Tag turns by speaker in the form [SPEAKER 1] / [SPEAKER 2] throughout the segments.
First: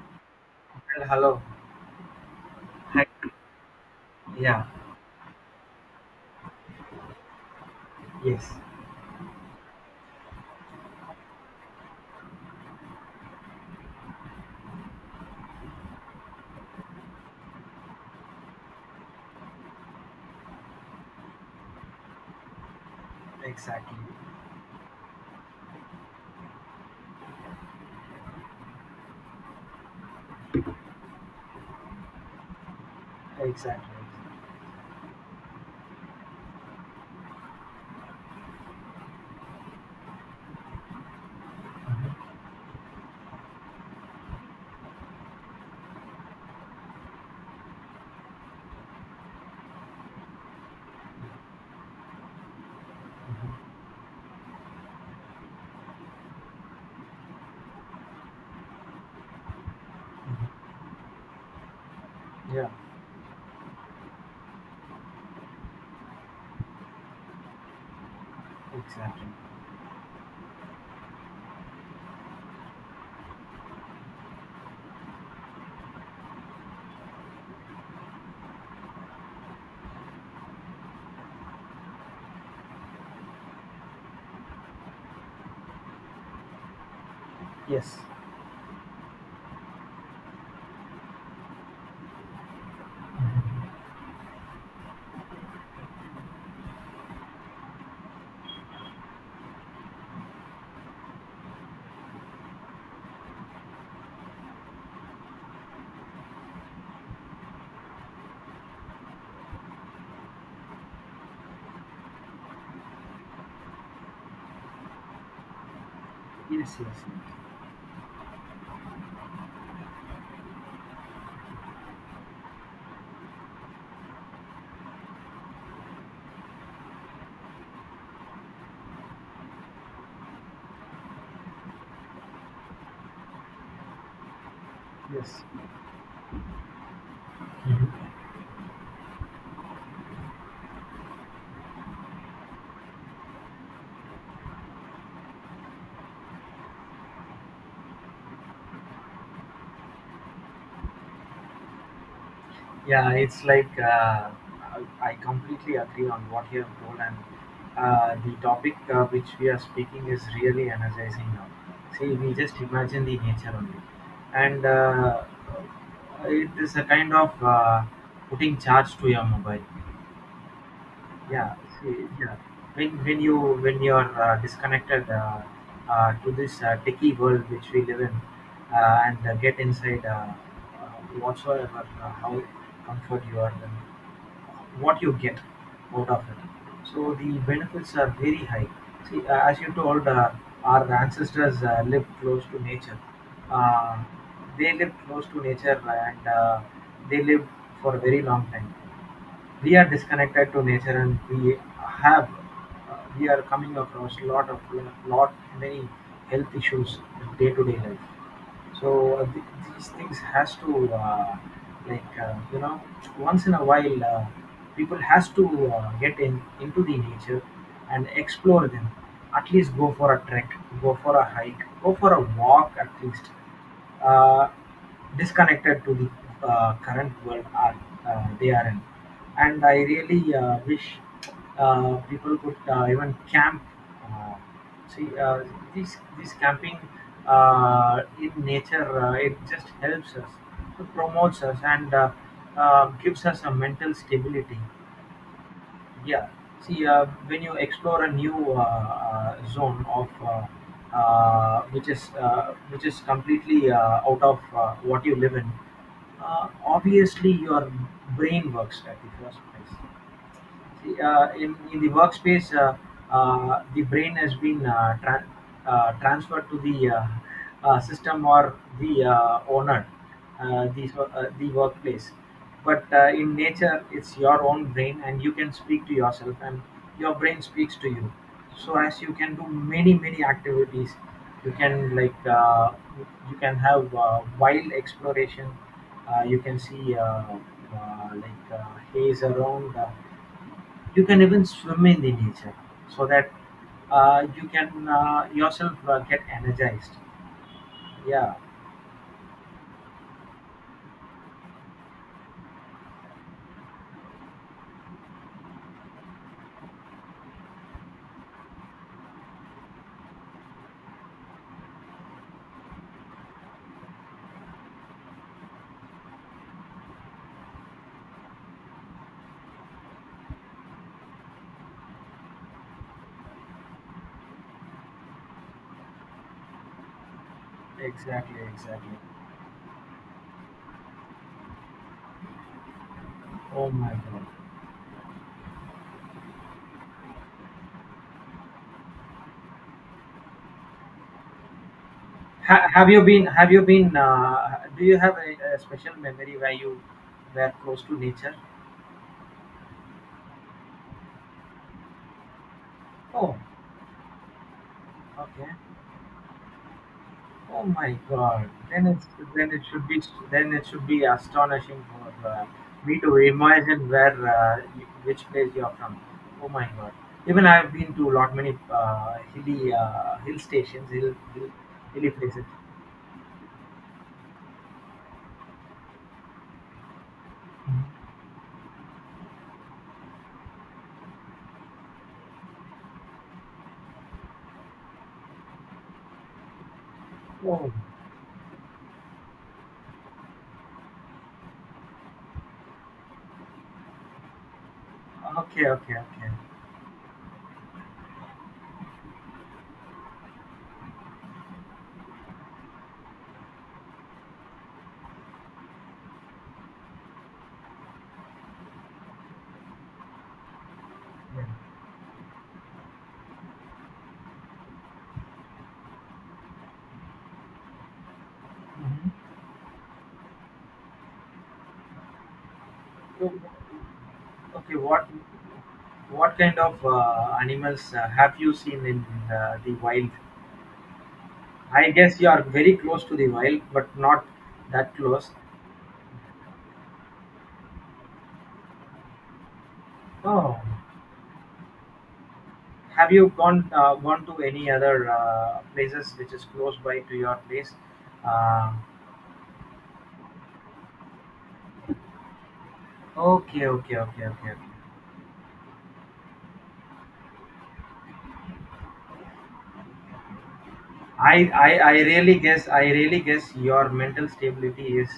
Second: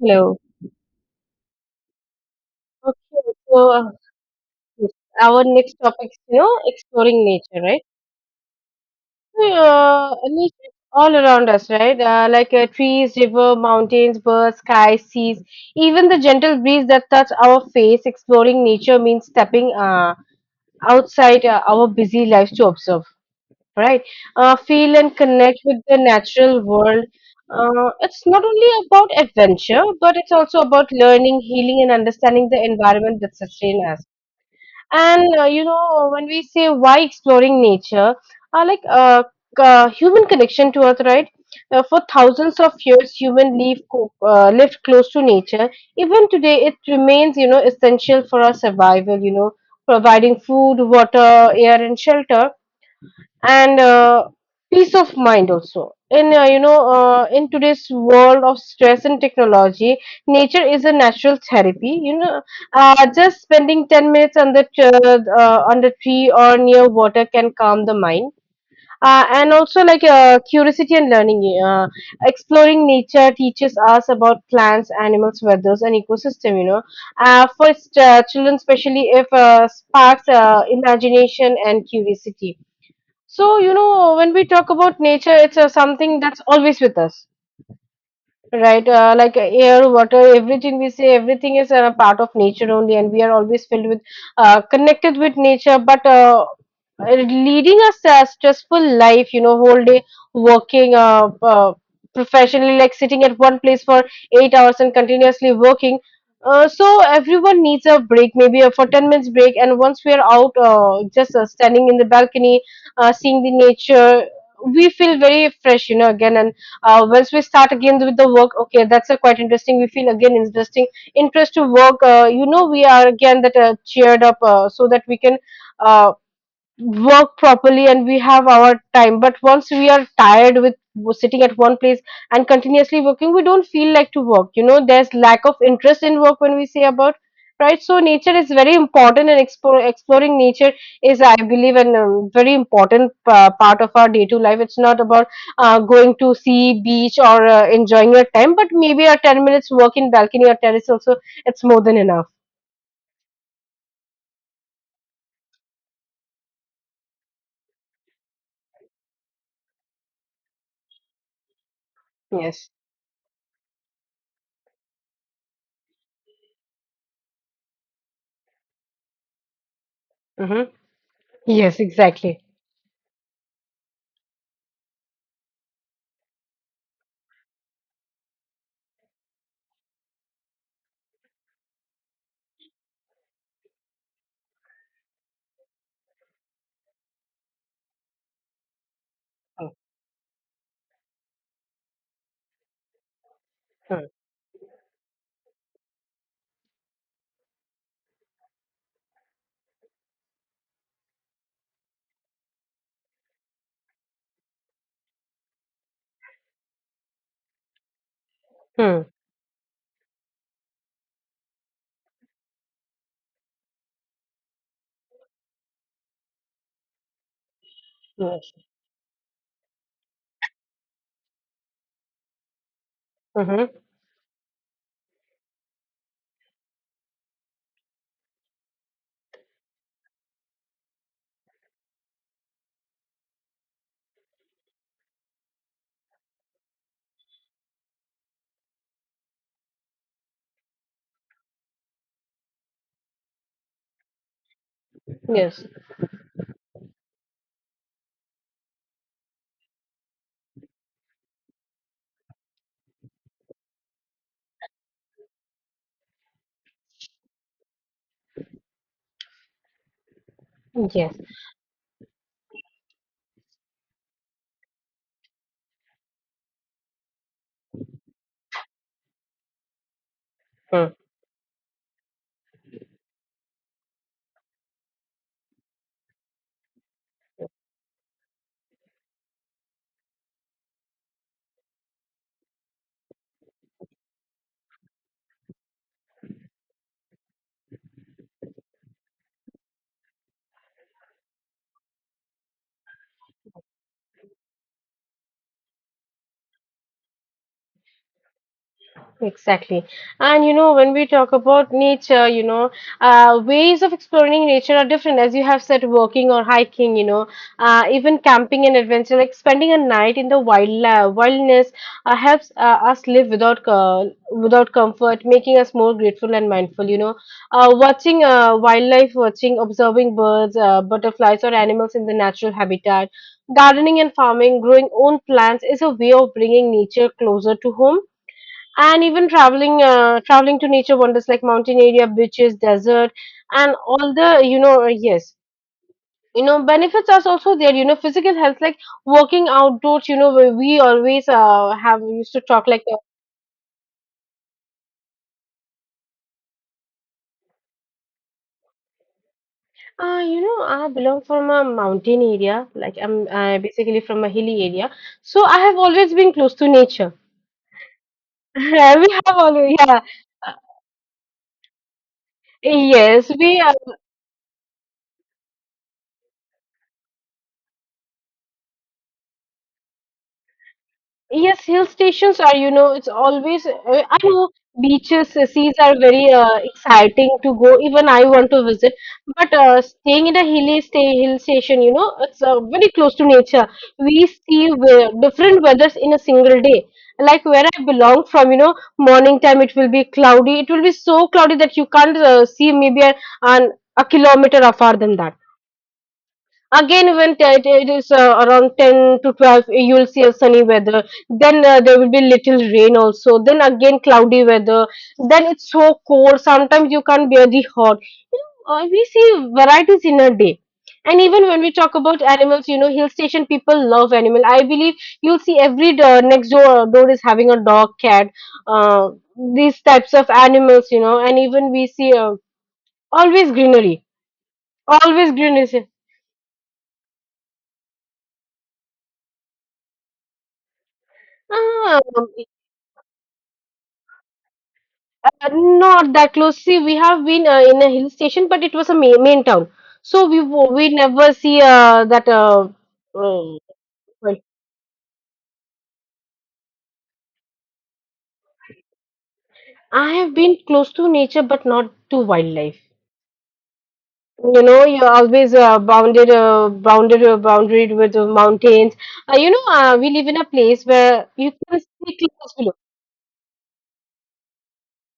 [SPEAKER 1] Hello.
[SPEAKER 2] And hello. Hi.
[SPEAKER 1] Okay, so uh,
[SPEAKER 2] Yeah.
[SPEAKER 1] our next topic is, you know, exploring nature, right?
[SPEAKER 2] Yes.
[SPEAKER 1] Nature is all around us, right? Like trees, river, mountains, birds, skies, seas, even the gentle breeze that touch our face. Exploring nature means stepping outside our busy lives to observe,
[SPEAKER 2] Exactly.
[SPEAKER 1] right? Feel and connect with the natural world. It's not only about adventure, but it's also about learning, healing, and understanding the environment that sustain
[SPEAKER 2] Exactly.
[SPEAKER 1] us. And you know, when we say why exploring nature, uh, like uh, human connection to Earth, right? For
[SPEAKER 2] Mhm,
[SPEAKER 1] thousands of years, human lived close to nature. Even today, it remains, you know, essential for our survival. You know, providing food, water, air, and shelter
[SPEAKER 2] mhm,
[SPEAKER 1] and peace of mind also in you know in today's world of stress and technology, nature
[SPEAKER 2] mhm.
[SPEAKER 1] is a natural therapy, you know
[SPEAKER 2] Yeah.
[SPEAKER 1] uh, Just spending 10 minutes under the on the tree or near water can calm the mind,
[SPEAKER 2] Exactly.
[SPEAKER 1] and also like curiosity and learning. Exploring nature teaches us about plants, animals, weathers and ecosystem, you know for Children especially, if sparks imagination and curiosity. So, you know, when we talk about nature, it's something that's always with us.
[SPEAKER 2] Yes.
[SPEAKER 1] Right, air, water, everything we say, everything is a part of nature only, and we are always filled with, connected with nature. But leading a stressful life, you know, whole day working professionally, like sitting at one place for 8 hours and continuously working. So everyone needs a break, maybe for 10 minutes break. And once we are out, just standing in the balcony, seeing the nature, we feel very fresh, you know, again. And
[SPEAKER 2] Yes. Yes.
[SPEAKER 1] uh, once we start again with the work, okay, that's quite interesting. We feel again interest to work. You know, we are again that cheered up so that we can uh, work properly and we have our time. But once we are tired with sitting at one place and continuously working, we don't feel like to work, you know. There's
[SPEAKER 2] Yes.
[SPEAKER 1] lack of interest in work when we say about, right? So
[SPEAKER 2] Mhm.
[SPEAKER 1] nature is very important, and exploring nature is, I believe, an very important part of our day to life. It's not about going to sea beach or enjoying your time, but maybe a 10 minutes walk in balcony or terrace also, it's more than enough.
[SPEAKER 2] Yeah. It's like I completely agree on what you have told, and the topic which we are speaking is really energizing now. See, we just
[SPEAKER 1] Yes.
[SPEAKER 2] imagine the nature only, and it is a kind of putting charge to your mobile.
[SPEAKER 1] Hmm.
[SPEAKER 2] Yeah.
[SPEAKER 1] Yes,
[SPEAKER 2] See, yeah.
[SPEAKER 1] exactly.
[SPEAKER 2] When when you when you're disconnected to this techie world which we live in, and get inside whatsoever how comfort you are, then what you get out of it. So the benefits are very high. See, as you told, our ancestors lived close to nature. Uh,
[SPEAKER 1] Hmm.
[SPEAKER 2] they lived close to nature, and they lived for a very long time. We are disconnected to nature, and we have, we are coming across lot of, lot many health issues in day-to-day life.
[SPEAKER 1] Hmm.
[SPEAKER 2] So these things has to like , once in a while people has to get in into the nature and
[SPEAKER 1] Hmm.
[SPEAKER 2] explore them. At least go for a trek, go for a hike, go for a walk at least.
[SPEAKER 1] Mm-hmm.
[SPEAKER 2] Uh, Disconnected to the current world are, they are in. And I really wish people could even camp. uh, See, this camping in nature, it just helps us, it promotes us, and gives us a mental stability.
[SPEAKER 1] Yes.
[SPEAKER 2] Yeah. See, when you explore a new zone of which is completely out of what you live in, obviously your brain works at the first place. See,
[SPEAKER 1] Yes.
[SPEAKER 2] in the workspace, the brain has been transferred to the system or the owner, the workplace. But in nature, it's your own brain, and you can speak to yourself, and your brain speaks to you. So as you can do many many activities, you can like you can have wild exploration. You can see like haze around. You can even swim in the nature so that you can yourself get energized. Yeah,
[SPEAKER 1] Exactly. And you know, when we talk about nature, you know, ways of exploring nature are different. As you have said, walking or hiking, you know, even camping and adventure, like spending a night in the wilderness, helps us live without without comfort, making us more grateful and mindful. You know, watching wildlife, watching, observing birds, butterflies, or animals in the natural habitat. Gardening and farming, growing own plants is a way of bringing nature closer to home,
[SPEAKER 2] exactly, exactly.
[SPEAKER 1] and even traveling to nature wonders like mountain area, beaches, desert
[SPEAKER 2] Oh
[SPEAKER 1] and
[SPEAKER 2] my
[SPEAKER 1] all
[SPEAKER 2] God.
[SPEAKER 1] the, you know, yes, you know, benefits are also there, you know. Physical health, like walking outdoors, you know we always have used to talk like
[SPEAKER 2] Have you been? Have you been? Do you have a special memory where you were close to nature?
[SPEAKER 1] you know, I belong from a mountain area. Like I'm
[SPEAKER 2] Oh,
[SPEAKER 1] basically from a hilly area, so I
[SPEAKER 2] okay.
[SPEAKER 1] have always been close to nature.
[SPEAKER 2] Oh my God! Then it's,
[SPEAKER 1] We have
[SPEAKER 2] then it
[SPEAKER 1] always,
[SPEAKER 2] should
[SPEAKER 1] yeah.
[SPEAKER 2] be, then
[SPEAKER 1] Uh,
[SPEAKER 2] it should be astonishing for me to
[SPEAKER 1] Yes, we
[SPEAKER 2] imagine where which place you're from. Oh my God! Even I've been to lot many hilly hill stations, hill, hill,
[SPEAKER 1] yes, hill
[SPEAKER 2] hilly
[SPEAKER 1] stations
[SPEAKER 2] places.
[SPEAKER 1] are, you know, it's always, I know beaches, seas are very exciting to go. Even I want to visit. But staying in a hill station, you know, it's very close to nature. We see different weathers in a single day. Like where
[SPEAKER 2] Oh,
[SPEAKER 1] I belong from, you know, morning time it will be cloudy. It will be so cloudy that you can't see maybe a, an, a kilometer afar than that.
[SPEAKER 2] okay, okay, okay.
[SPEAKER 1] Again, when it it is around 10 to 12, you will see a sunny weather. Then there will be little rain also. Then again, cloudy weather. Then it's so cold. Sometimes you can't bear the hot. You know, we see varieties in a day. And
[SPEAKER 2] Yeah.
[SPEAKER 1] even when we talk about animals, you know, hill station people love animal. I believe you'll see every door, next door is having a dog, cat,
[SPEAKER 2] Mhm.
[SPEAKER 1] uh, these types of animals, you know. And even we see,
[SPEAKER 2] So,
[SPEAKER 1] always greenery,
[SPEAKER 2] okay, what
[SPEAKER 1] always greenery.
[SPEAKER 2] what kind of animals have you seen in the wild? I
[SPEAKER 1] Ah.
[SPEAKER 2] guess you're very close to the wild, but not that close.
[SPEAKER 1] Not that close. See, we have been in a hill station, but it was a main, main town. So we
[SPEAKER 2] Oh,
[SPEAKER 1] we never see that.
[SPEAKER 2] have you
[SPEAKER 1] Uh,
[SPEAKER 2] gone, gone to
[SPEAKER 1] well,
[SPEAKER 2] any other places which is close by to your place? Uh,
[SPEAKER 1] I have been close to nature, but not to wildlife.
[SPEAKER 2] okay, okay, okay, okay, okay.
[SPEAKER 1] You know, you're always bounded with the mountains. You know, we live in a place where you can
[SPEAKER 2] I
[SPEAKER 1] see
[SPEAKER 2] really
[SPEAKER 1] clouds
[SPEAKER 2] guess,
[SPEAKER 1] below
[SPEAKER 2] I really guess your mental stability is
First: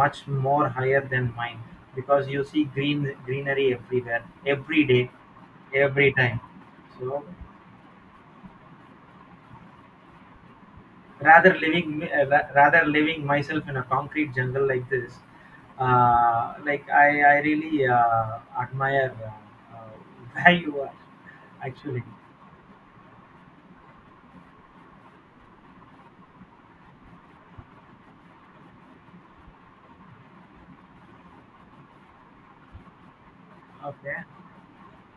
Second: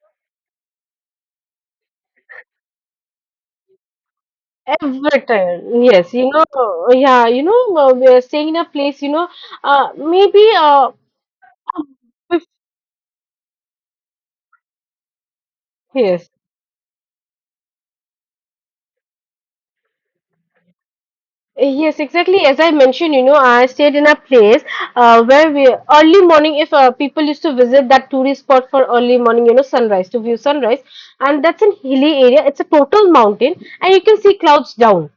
[SPEAKER 2] much more higher than mine, because you see greenery everywhere, every day,
[SPEAKER 1] every time.
[SPEAKER 2] every
[SPEAKER 1] Yes, you
[SPEAKER 2] time.
[SPEAKER 1] know,
[SPEAKER 2] So
[SPEAKER 1] yeah, you know, we are staying in a place. You know, maybe
[SPEAKER 2] rather living, rather living myself in a concrete jungle like this,
[SPEAKER 1] yes.
[SPEAKER 2] like I really admire, where you are
[SPEAKER 1] Yes,
[SPEAKER 2] actually.
[SPEAKER 1] exactly. As I mentioned, you know, I stayed in a place where we early morning, if people used to visit that tourist spot for early morning, you know, sunrise to view sunrise, and that's an hilly area. It's a total mountain, and you can
[SPEAKER 2] Okay.
[SPEAKER 1] see clouds down.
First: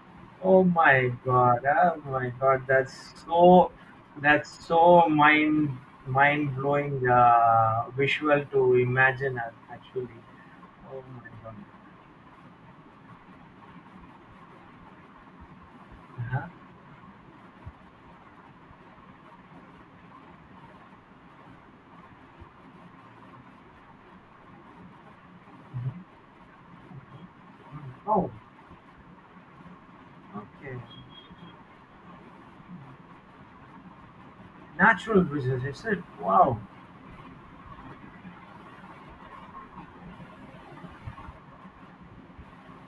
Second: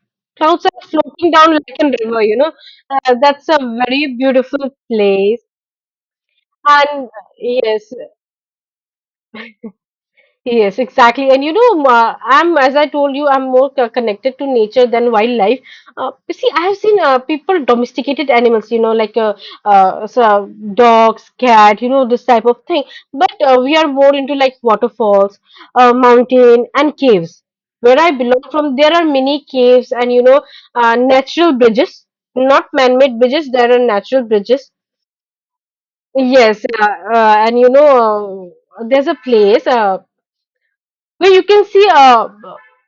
[SPEAKER 2] Oh
[SPEAKER 1] Clouds are
[SPEAKER 2] my
[SPEAKER 1] floating down
[SPEAKER 2] God,
[SPEAKER 1] like a
[SPEAKER 2] oh
[SPEAKER 1] river,
[SPEAKER 2] my
[SPEAKER 1] you know.
[SPEAKER 2] God, that's
[SPEAKER 1] That's a
[SPEAKER 2] so,
[SPEAKER 1] very
[SPEAKER 2] that's
[SPEAKER 1] beautiful
[SPEAKER 2] so
[SPEAKER 1] place,
[SPEAKER 2] mind, mind blowing
[SPEAKER 1] and yes,
[SPEAKER 2] visual to imagine actually.
[SPEAKER 1] yes,
[SPEAKER 2] Oh my
[SPEAKER 1] exactly. And you
[SPEAKER 2] God.
[SPEAKER 1] know, ma, I'm as I told you, I'm more connected to nature than wildlife. You
[SPEAKER 2] Uh-huh.
[SPEAKER 1] see, I have seen people domesticated animals, you know, like uh, so dogs, cat, you know, this type of thing. But we are more into like waterfalls, mountain, and caves. Where I
[SPEAKER 2] Oh,
[SPEAKER 1] belong from, there are many caves and you know,
[SPEAKER 2] okay.
[SPEAKER 1] natural bridges, not man-made bridges. There are natural bridges.
[SPEAKER 2] Natural business is it? Wow.
[SPEAKER 1] Yes, and you know, there's a place where you can see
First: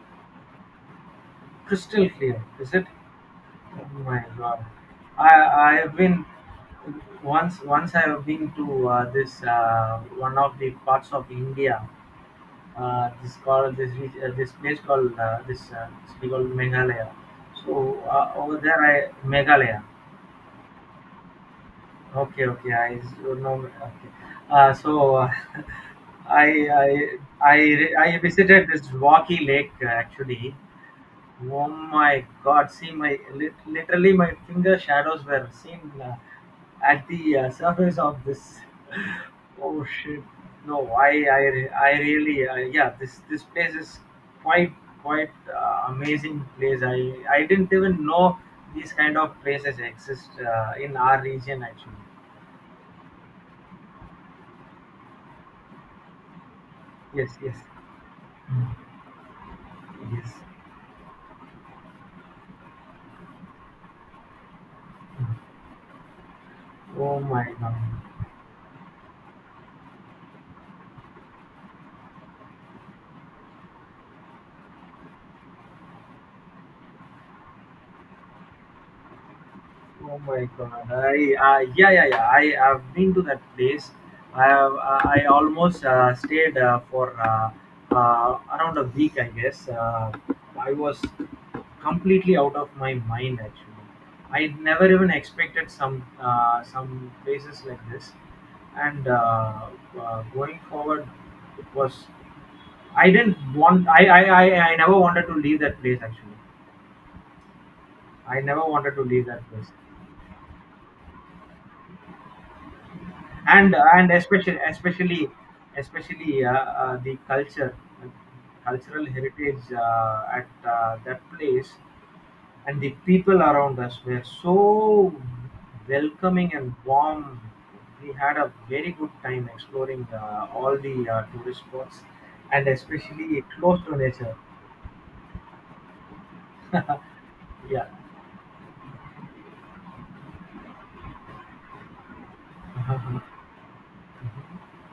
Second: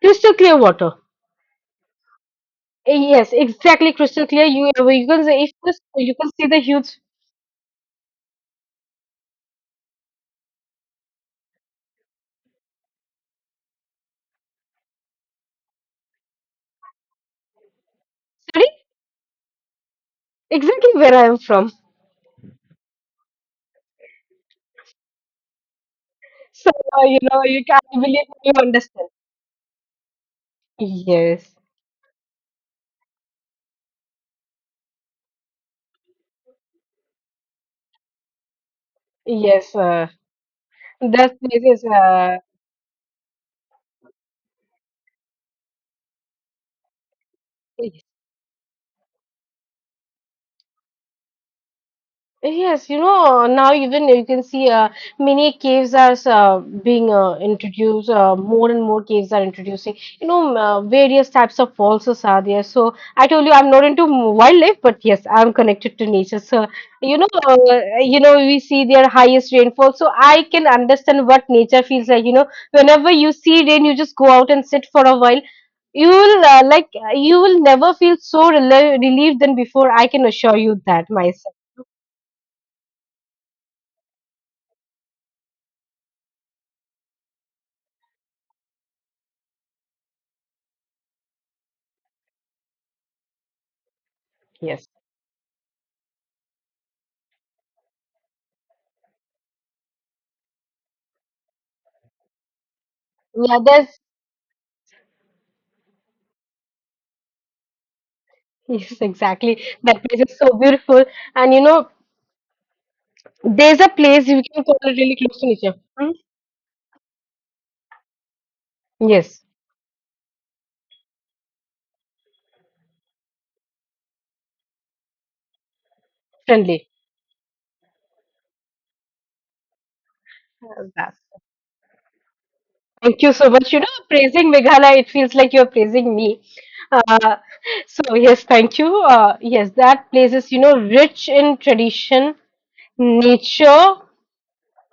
[SPEAKER 1] crystal clear water.
[SPEAKER 2] Crystal clear is it?
[SPEAKER 1] Yes, exactly,
[SPEAKER 2] Oh my
[SPEAKER 1] crystal clear.
[SPEAKER 2] God!
[SPEAKER 1] You you can
[SPEAKER 2] I
[SPEAKER 1] see if
[SPEAKER 2] I
[SPEAKER 1] this,
[SPEAKER 2] have
[SPEAKER 1] you
[SPEAKER 2] been,
[SPEAKER 1] can see the huge.
[SPEAKER 2] once once I have been to this one of the parts of India. This called, this place called, this city called Meghalaya. So over
[SPEAKER 1] Sorry,
[SPEAKER 2] there I, Meghalaya.
[SPEAKER 1] exactly where I am from.
[SPEAKER 2] Okay, okay. Know. Okay. Uh, so uh, I
[SPEAKER 1] So,
[SPEAKER 2] I
[SPEAKER 1] you know, you can't
[SPEAKER 2] I
[SPEAKER 1] believe, you
[SPEAKER 2] visited this
[SPEAKER 1] understand.
[SPEAKER 2] Rocky Lake actually.
[SPEAKER 1] Yes,
[SPEAKER 2] Oh my God! See my literally my finger shadows were seen at the surface of this.
[SPEAKER 1] yes.
[SPEAKER 2] Oh shit! No,
[SPEAKER 1] That place is.
[SPEAKER 2] I really yeah. This place is quite, quite amazing place. I didn't even know these kind of places exist in our region actually.
[SPEAKER 1] Yes, you know, now even you can see many caves are being
[SPEAKER 2] Yes, yes.
[SPEAKER 1] introduced, more
[SPEAKER 2] Mm.
[SPEAKER 1] and more caves are introducing, you
[SPEAKER 2] Yes.
[SPEAKER 1] know, various types of waltzes are there. So I told you I'm not into wildlife, but yes,
[SPEAKER 2] Mm.
[SPEAKER 1] I'm connected to nature. So,
[SPEAKER 2] Oh
[SPEAKER 1] you know,
[SPEAKER 2] my
[SPEAKER 1] uh,
[SPEAKER 2] God.
[SPEAKER 1] you know, we see their highest rainfall. So I can understand what nature feels like. You know, whenever you see rain, you just go out and sit for a while. You will like, you will never feel so relieved than before. I
[SPEAKER 2] Oh
[SPEAKER 1] can
[SPEAKER 2] my
[SPEAKER 1] assure you
[SPEAKER 2] God!
[SPEAKER 1] that
[SPEAKER 2] I
[SPEAKER 1] myself.
[SPEAKER 2] yeah, yeah, yeah. I have been to that place. I have I almost stayed for around a week, I guess. I was completely out of my mind actually. I
[SPEAKER 1] Yes.
[SPEAKER 2] never even expected some places like this. And going forward, it was, I didn't
[SPEAKER 1] Yeah,
[SPEAKER 2] want,
[SPEAKER 1] there's
[SPEAKER 2] I never wanted to leave that place actually. I never
[SPEAKER 1] yes,
[SPEAKER 2] wanted to leave that
[SPEAKER 1] exactly.
[SPEAKER 2] place.
[SPEAKER 1] That place is so beautiful, and you know,
[SPEAKER 2] and
[SPEAKER 1] there's a
[SPEAKER 2] and
[SPEAKER 1] place you
[SPEAKER 2] especially,
[SPEAKER 1] can call it really
[SPEAKER 2] especially,
[SPEAKER 1] close to nature. Hmm?
[SPEAKER 2] especially the culture, cultural
[SPEAKER 1] Yes,
[SPEAKER 2] heritage at that place, and the people around us were so welcoming and
[SPEAKER 1] friendly.
[SPEAKER 2] warm. We had a very good time exploring all
[SPEAKER 1] Uh,
[SPEAKER 2] the
[SPEAKER 1] that-
[SPEAKER 2] tourist spots, and
[SPEAKER 1] Thank you
[SPEAKER 2] especially
[SPEAKER 1] so much. You
[SPEAKER 2] close
[SPEAKER 1] know,
[SPEAKER 2] to nature.
[SPEAKER 1] praising Meghalaya, it feels like you're praising me. Uh,
[SPEAKER 2] Yeah.
[SPEAKER 1] so yes, thank you. Yes, that place is, you know, rich in tradition, nature.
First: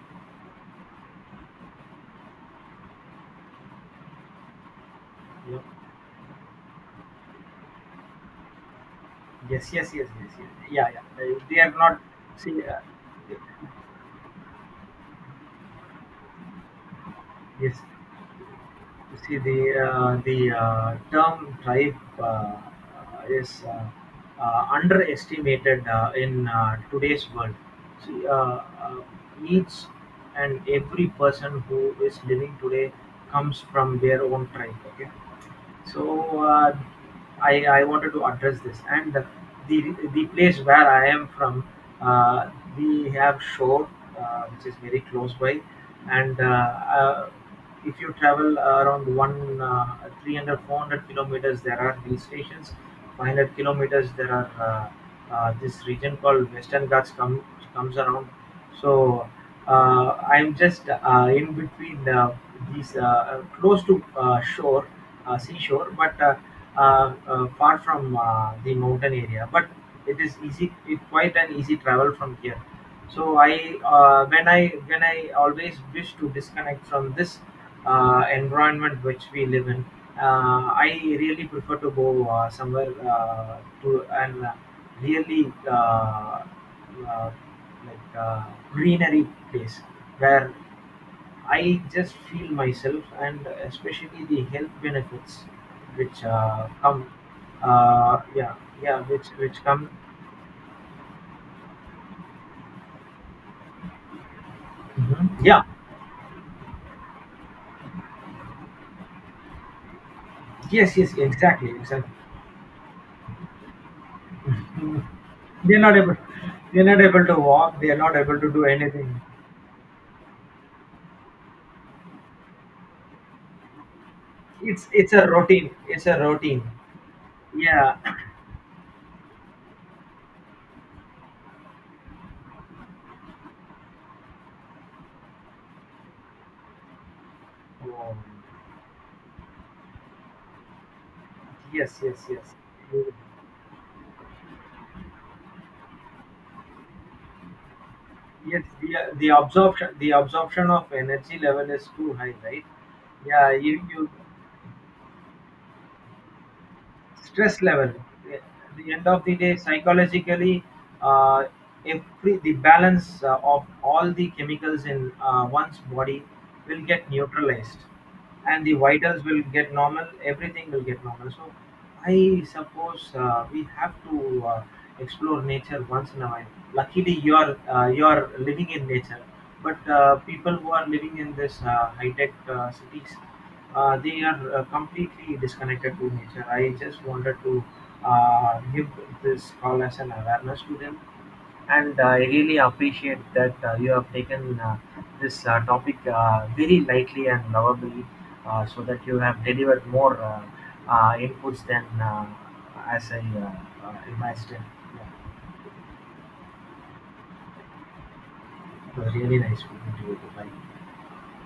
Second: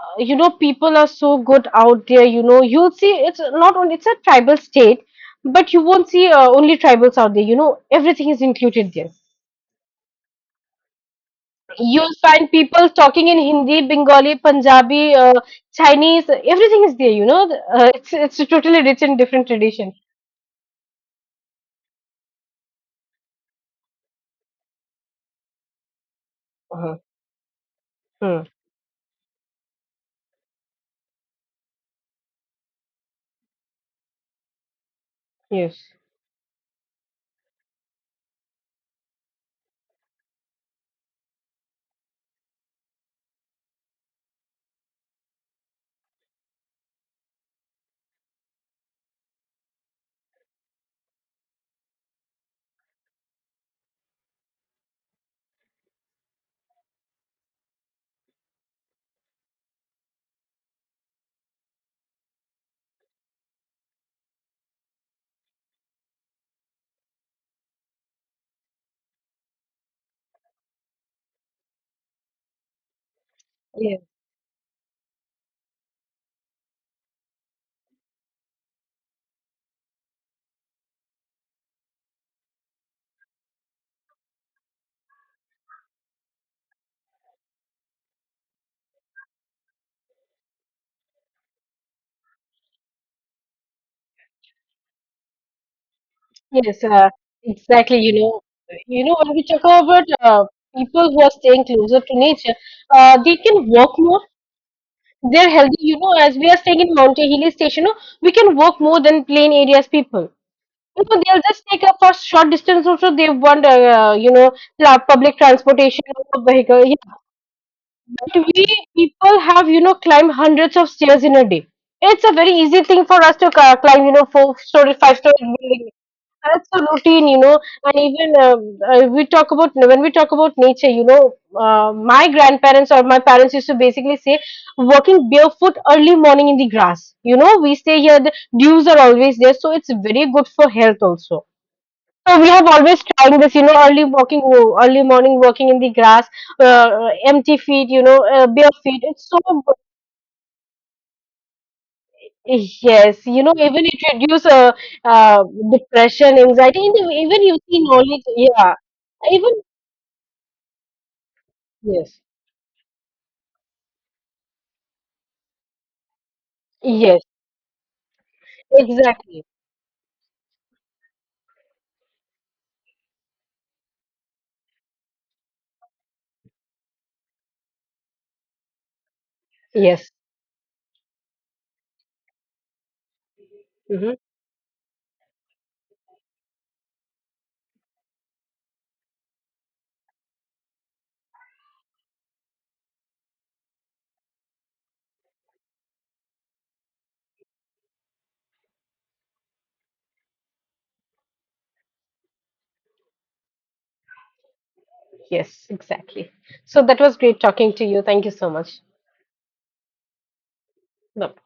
[SPEAKER 1] You know, people are so good out there. You know, you'll see it's not only it's a tribal state,
[SPEAKER 2] Yeah.
[SPEAKER 1] but you won't see only tribals out there. You know, everything is included there.
[SPEAKER 2] Yes, yes, yes, yes, yes, yeah, yeah. They are not,
[SPEAKER 1] You'll find
[SPEAKER 2] see
[SPEAKER 1] people talking in Hindi, Bengali, Punjabi, Chinese. Everything is there, you know.
[SPEAKER 2] yes.
[SPEAKER 1] It's totally rich in
[SPEAKER 2] You see,
[SPEAKER 1] different
[SPEAKER 2] the
[SPEAKER 1] tradition.
[SPEAKER 2] term tribe is underestimated in
[SPEAKER 1] Uh-huh.
[SPEAKER 2] today's world. See,
[SPEAKER 1] Hmm.
[SPEAKER 2] uh, uh, each and every person who is living today comes from their own tribe. Okay,
[SPEAKER 1] Yes.
[SPEAKER 2] so I wanted to address this, and the place where I am from, uh, we have shore which is very close by, and if you travel around one 300 kilometers there are hill stations, 500 kilometers there are this region called western ghats come, comes around. So I'm just in between these, close to shore, seashore, but far from the mountain area. But it is easy. It quite an easy travel from here. So I,
[SPEAKER 1] Yes.
[SPEAKER 2] when I always wish to disconnect from this environment which we live in. I really prefer to go somewhere to, and really uh, like greenery place where I just feel myself, and especially the health benefits which
[SPEAKER 1] Yes.
[SPEAKER 2] come.
[SPEAKER 1] Exactly. You know.
[SPEAKER 2] Yeah, yeah,
[SPEAKER 1] You know,
[SPEAKER 2] which
[SPEAKER 1] when we talk
[SPEAKER 2] which come.
[SPEAKER 1] about people who are staying closer to nature, they can walk more.
[SPEAKER 2] Mhm.
[SPEAKER 1] They're
[SPEAKER 2] Yeah,
[SPEAKER 1] healthy. You know, as we are staying in mountain Hilly Station, you know, we can walk more than plain areas people.
[SPEAKER 2] yes,
[SPEAKER 1] You
[SPEAKER 2] yes,
[SPEAKER 1] know, they'll just
[SPEAKER 2] exactly,
[SPEAKER 1] take a
[SPEAKER 2] exactly.
[SPEAKER 1] for short distance also they want, you know, public
[SPEAKER 2] They're not
[SPEAKER 1] transportation
[SPEAKER 2] able.
[SPEAKER 1] or
[SPEAKER 2] They're
[SPEAKER 1] vehicle, yeah.
[SPEAKER 2] not able to walk. They're not able
[SPEAKER 1] But
[SPEAKER 2] to do
[SPEAKER 1] we
[SPEAKER 2] anything.
[SPEAKER 1] people have, you know, climb hundreds of stairs in a day. It's a very easy thing for us to climb, you know, four
[SPEAKER 2] It's
[SPEAKER 1] story
[SPEAKER 2] it's
[SPEAKER 1] five
[SPEAKER 2] a
[SPEAKER 1] story
[SPEAKER 2] routine.
[SPEAKER 1] building.
[SPEAKER 2] It's a routine.
[SPEAKER 1] That's a routine, you know.
[SPEAKER 2] Yeah.
[SPEAKER 1] And even we talk about, when we talk about nature, you know, my grandparents or my parents used to basically say walking barefoot early morning in the grass. You know, we stay
[SPEAKER 2] Um,
[SPEAKER 1] here, the dews are always there, so it's very good for health also.
[SPEAKER 2] yes, yes,
[SPEAKER 1] So
[SPEAKER 2] yes.
[SPEAKER 1] we have always trying this, you know, early morning walking in the grass, empty feet, you know,
[SPEAKER 2] Yes,
[SPEAKER 1] bare
[SPEAKER 2] the,
[SPEAKER 1] feet.
[SPEAKER 2] the
[SPEAKER 1] It's so good.
[SPEAKER 2] absorption, the absorption of energy level is too high, right?
[SPEAKER 1] Yes, you
[SPEAKER 2] Yeah,
[SPEAKER 1] know,
[SPEAKER 2] you,
[SPEAKER 1] even
[SPEAKER 2] you
[SPEAKER 1] it reduce uh, depression, anxiety, and even you
[SPEAKER 2] Stress
[SPEAKER 1] see
[SPEAKER 2] level
[SPEAKER 1] knowledge.
[SPEAKER 2] at
[SPEAKER 1] Yeah,
[SPEAKER 2] the end of the day
[SPEAKER 1] even
[SPEAKER 2] psychologically, uh,
[SPEAKER 1] yes,
[SPEAKER 2] every the balance of all the chemicals in one's body will get
[SPEAKER 1] yes,
[SPEAKER 2] neutralized, and the vitals will
[SPEAKER 1] exactly.
[SPEAKER 2] get normal, everything will get normal. So I suppose we have to explore nature once in a while. Luckily you are, you are living in nature, but
[SPEAKER 1] Yes,
[SPEAKER 2] people who are living in this high tech cities,
[SPEAKER 1] hmm,
[SPEAKER 2] they are completely disconnected to nature. I just wanted to give this call as an awareness to them, and I really appreciate that you have taken this topic very lightly and lovably, so that you have delivered more inputs than as I imagined. Yeah,
[SPEAKER 1] yes, exactly. So that was great talking to you. Thank you so much.
[SPEAKER 2] it was really nice speaking to you. Bye.
[SPEAKER 1] Bye.